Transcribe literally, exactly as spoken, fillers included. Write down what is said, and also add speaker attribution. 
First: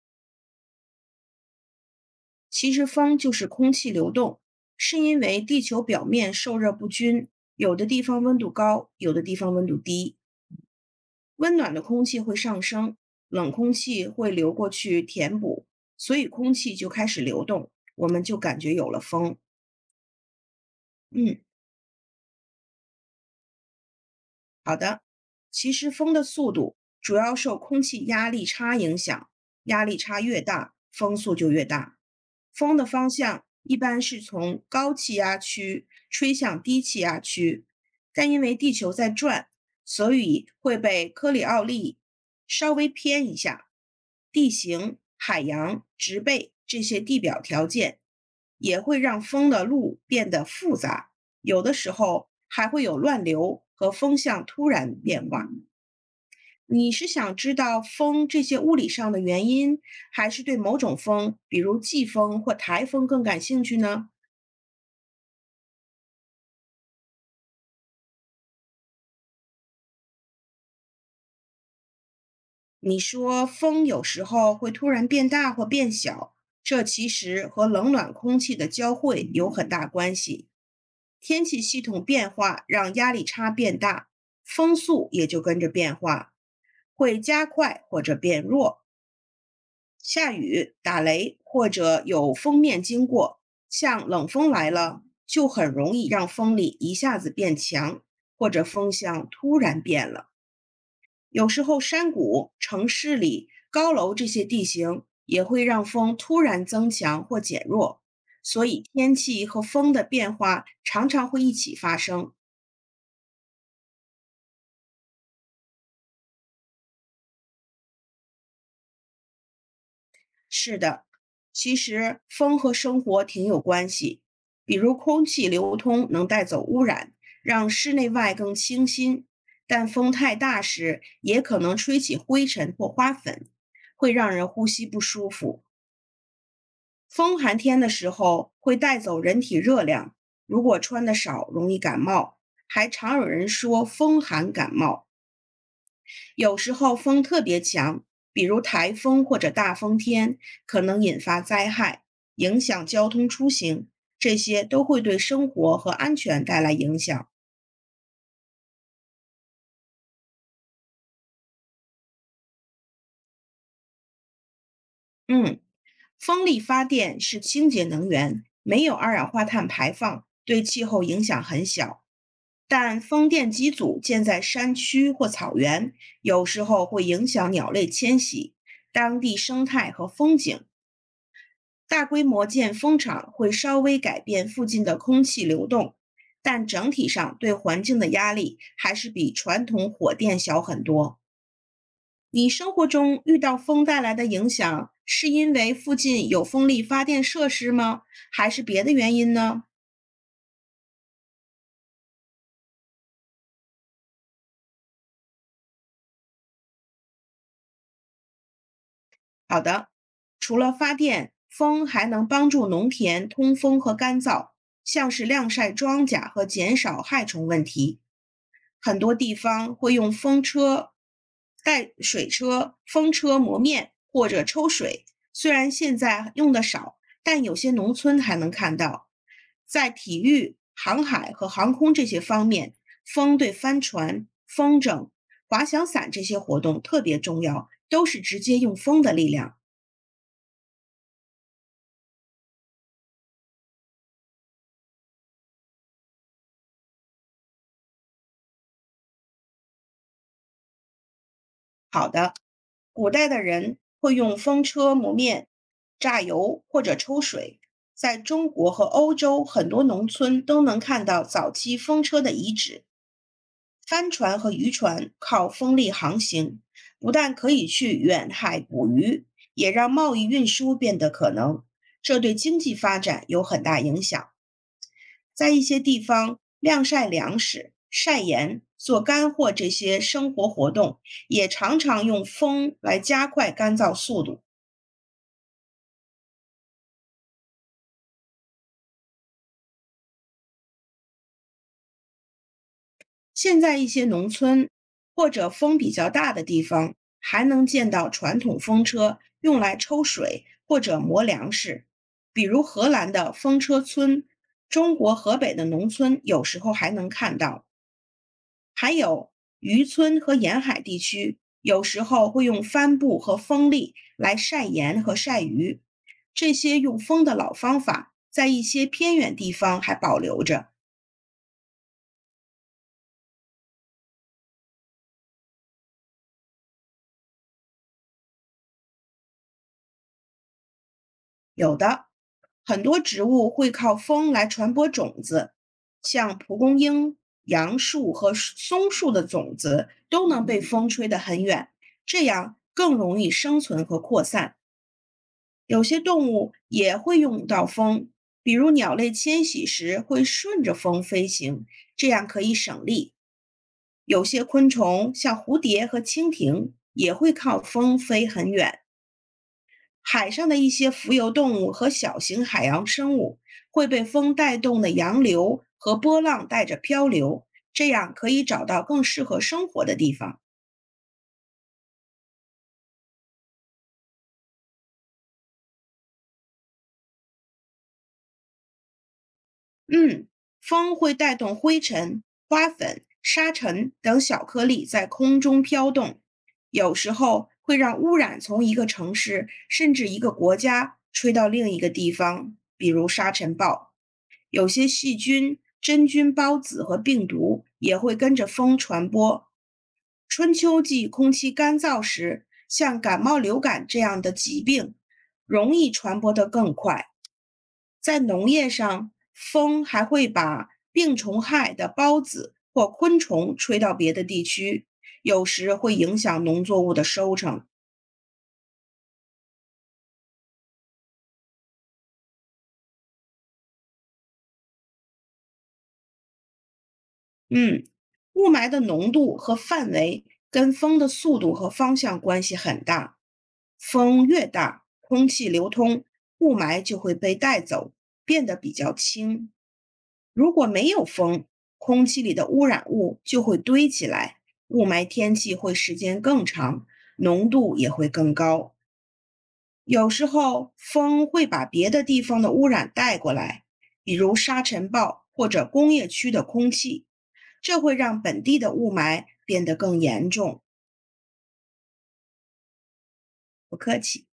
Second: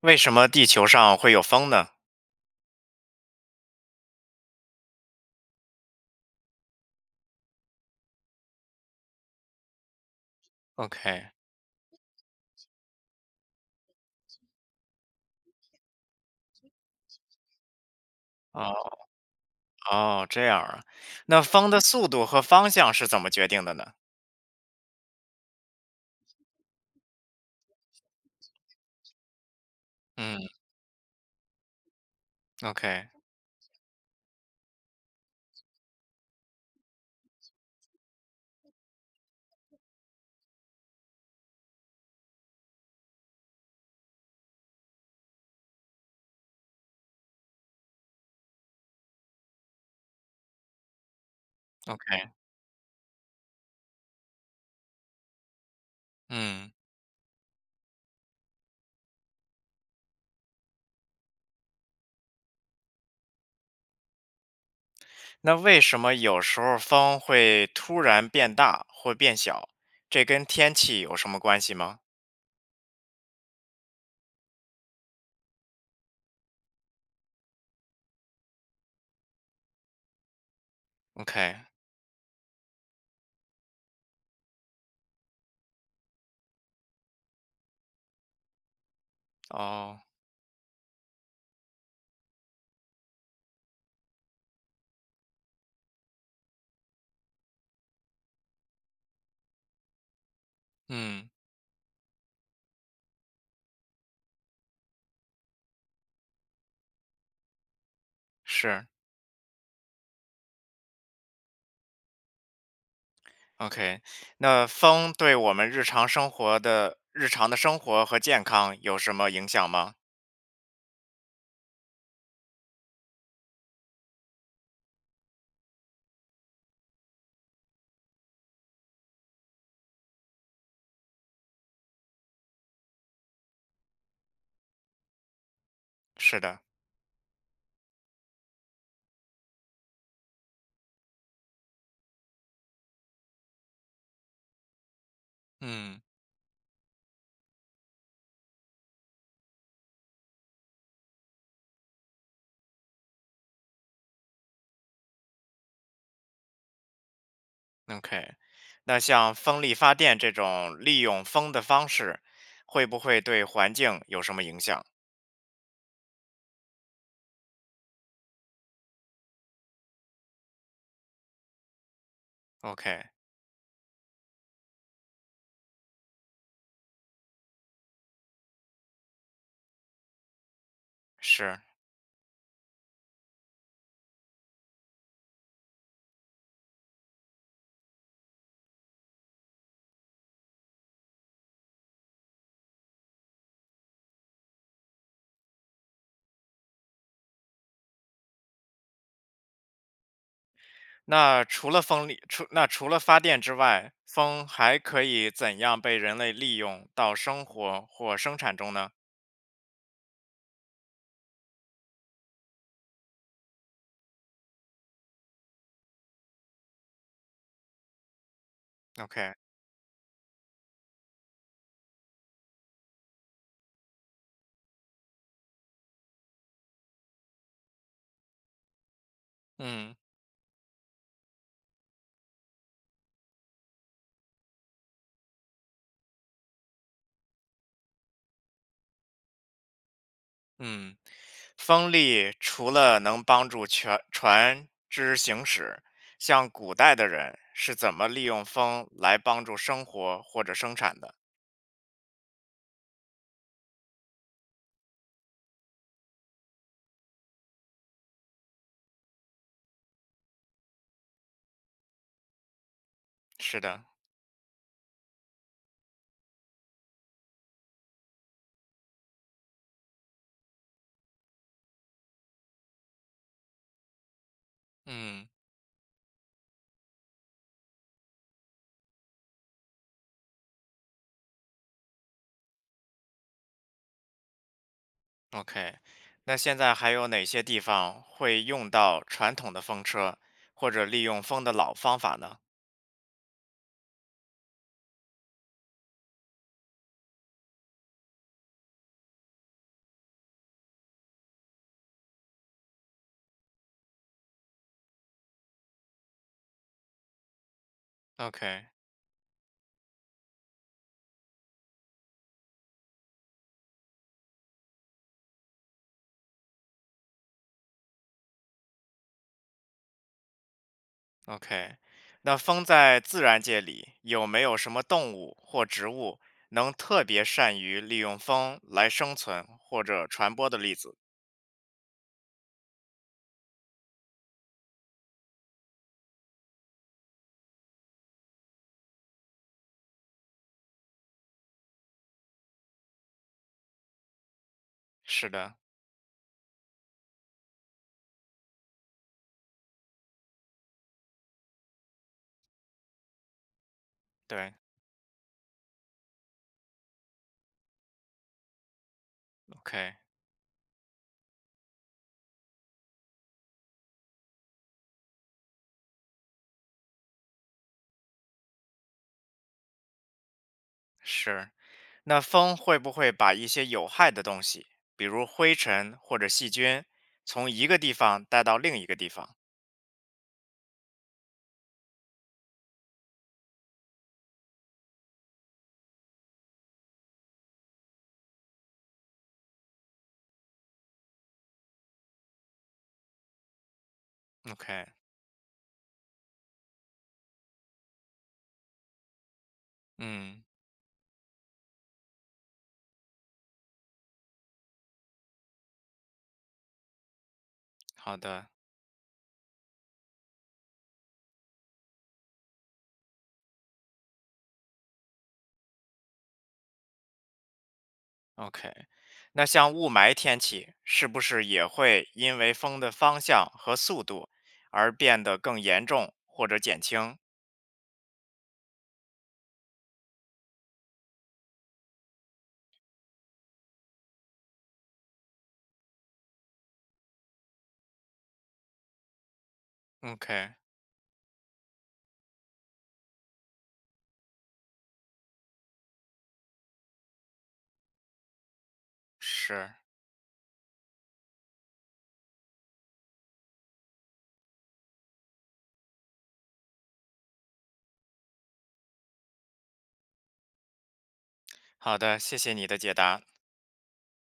Speaker 1: 为什么地球上会有风呢
Speaker 2: 其实风就是空气流动，是因为地球表面受热不均，有的地方温度高，有的地方温度低，
Speaker 1: ？OK，
Speaker 2: 温暖的空气会上升，冷空气会流过去填补，所以空气就开始流动，我们就感觉有
Speaker 1: 哦
Speaker 2: 了风。
Speaker 1: 哦，这样啊，
Speaker 2: 嗯，
Speaker 1: 那风的速度和方向是怎么决定的呢？
Speaker 2: 好的。其实风的速度主要受空气压力差影响，压力差
Speaker 1: 嗯
Speaker 2: 越大，风速就越大。风的
Speaker 1: ，OK
Speaker 2: 方向一般是从高气压区吹向低气压区，但因为地球在转，所以会被科里奥利稍微偏一下。地形、海洋、植被这些地表条件也会让风的路变得复杂。有的时候
Speaker 1: OK，
Speaker 2: 还会有乱流和风向突然变化。
Speaker 1: 嗯，
Speaker 2: 你是想知道风这些物理上的原因，还是对某种风，比如季风或台风更感兴趣呢？
Speaker 1: 那为什么有时候风会突然变大或变小？这跟天气有什么关系吗
Speaker 2: 你说风有时候会突然变大或变小，这其实和冷暖空气的交汇有很大关系。天
Speaker 1: ？OK，
Speaker 2: 气系统变化让压力差变大，风速也就跟着变化，会加快或者变弱。
Speaker 1: 哦，
Speaker 2: 下雨、打雷或者有封面经过，像冷风来了，就很容易让风力一下子变强，或者风向突然变了。
Speaker 1: 嗯，
Speaker 2: 有时候山谷、城市里、高楼这些地形也会让风突然增强或减弱，所以
Speaker 1: 是
Speaker 2: 天气和风的变化常常会一起发生。
Speaker 1: OK，那风对我们日常生活的日常的生活和健康有什么影响吗？
Speaker 2: 是的，其实风和生活挺有关系。比如空气流通能带走污染，让室内外更清新；但风太大时，也可能吹起灰尘或花粉，会让人呼吸不舒服。
Speaker 1: 是的，
Speaker 2: 风寒天的时候会带走人体热量，如果穿的少，容易感冒。还常有人说风寒感冒。
Speaker 1: 嗯。
Speaker 2: 有时候风特别强，比如台风或者大风天，可能引发灾害，影响交通出行，这些都会对生活和安全带来影响。
Speaker 1: 嗯 OK，那像风力发电这种利用风的方式，会不会对环境有什么影响
Speaker 2: 嗯，风力发电是清洁能源，没有二氧化碳排放，对气候影响很小。但
Speaker 1: ？OK，
Speaker 2: 风电机组建在山区或草原，有时候会影响鸟类迁徙，当地生态和风景
Speaker 1: 是。
Speaker 2: 大规模建风场会稍微改变附近的空气流动，但整体上对环境的压力还是比传统火电小很多。你生活中遇到风带来的影响，是因为附近有风力发电设施吗？还是别的原因呢？
Speaker 1: 那除了风力，除那除了发电之外，风还可以怎样被人类利用到生活或生产中呢
Speaker 2: 好的，除了发电，风还能帮助农田通风和干燥，像是晾晒庄稼和减少害虫问题。很多
Speaker 1: ？OK，
Speaker 2: 地方会用风车、带水车、风车磨面或者抽水。虽然现在用的少，但有些农村还能看到。在
Speaker 1: 嗯
Speaker 2: 体育、航海和航空这些方面，风对帆船、风筝、滑翔伞这些活动特别重要，都是直接用风的力量。
Speaker 1: 嗯，风力除了能帮助全船只行驶，像古代的人是怎么利用风来帮助生活或者生产的？
Speaker 2: 好的。古代的人会用风车磨面、榨油或者抽水。在中国和欧洲很多农村都能看到早期风车的遗址。
Speaker 1: 是的，
Speaker 2: 帆船和渔船靠风力航行，不但可以去远海捕鱼，也让贸易运输变得可能。这对经济发展有很大影响。
Speaker 1: 嗯。
Speaker 2: 在一些地方，晾晒粮食、晒盐、做干货这些生活活动，也常常用风来加快干燥速度。
Speaker 1: OK，那现在还有哪些地方会用到传统的风车，或者利用风的老方法呢
Speaker 2: 现在一些农村或者风比较大的地方，还能见到传统风车用来抽水或者磨粮食，比如荷兰的风车村，中国河北的农村有时候还能看到。还有渔村和沿海地区，有时候会用帆布和风力来晒盐和晒鱼。这些用风的老方法，在一些偏远地方还保留着。
Speaker 1: ？OK，OK，那风在自然界里有没有什么动物或植物能特别善于利用风来生存或者传播的例子？
Speaker 2: 有的，很多植物会靠风来传播种子，像蒲公英、杨树和松树的种子都能被风吹得很远，这样更容易生存和扩散。
Speaker 1: 是的，
Speaker 2: 有些动物也会用到风，比如鸟类迁徙时会顺着风飞行，这样可以省力。有些
Speaker 1: 对
Speaker 2: 昆虫，像蝴蝶和蜻蜓，也会靠风飞很远。
Speaker 1: ，OK，
Speaker 2: 海上的一些浮游动物和小型海洋生物会被风带动的洋流和波浪带着漂流，这样可以找到更适合生活的地方。
Speaker 1: 是。那风会不会把一些有害的东西，比如灰尘或者细菌，从一个地方带到另一个地方
Speaker 2: 嗯，风会带动灰尘、花粉、沙尘等小颗粒在空中飘动，有时候会让污染从一个城市甚至一个国家吹到另一个地方，比如沙尘暴。有
Speaker 1: ？OK，
Speaker 2: 些细菌、真菌孢子和病毒也会跟着风传播。
Speaker 1: 嗯。
Speaker 2: 春秋季空气干燥时，像感冒、流感这样的疾病容易传播得更快。
Speaker 1: 好
Speaker 2: 在
Speaker 1: 的
Speaker 2: 农业上，风还会把病虫害的孢子或昆虫吹到别的地区，有时会影响农作物的收成。
Speaker 1: ，OK。那像雾霾天气，是不是也会因为风的方向和速度而变得更严重或者减轻
Speaker 2: 嗯，雾霾的浓度和范围跟风的速度和方向关系很大。风越大，空气流通，雾霾就会被带走，变得比较轻。如
Speaker 1: ？OK，
Speaker 2: 果没有风，空气里的污染物就会堆起来，雾霾天气会时间更长，浓度也会更高。
Speaker 1: 是。
Speaker 2: 有时候风会把别的地方的污染带过来，比如沙尘暴或者工业区的空气，这会让本地的雾霾变得更严重。
Speaker 1: 好的，谢谢你的解答。
Speaker 2: 不客气。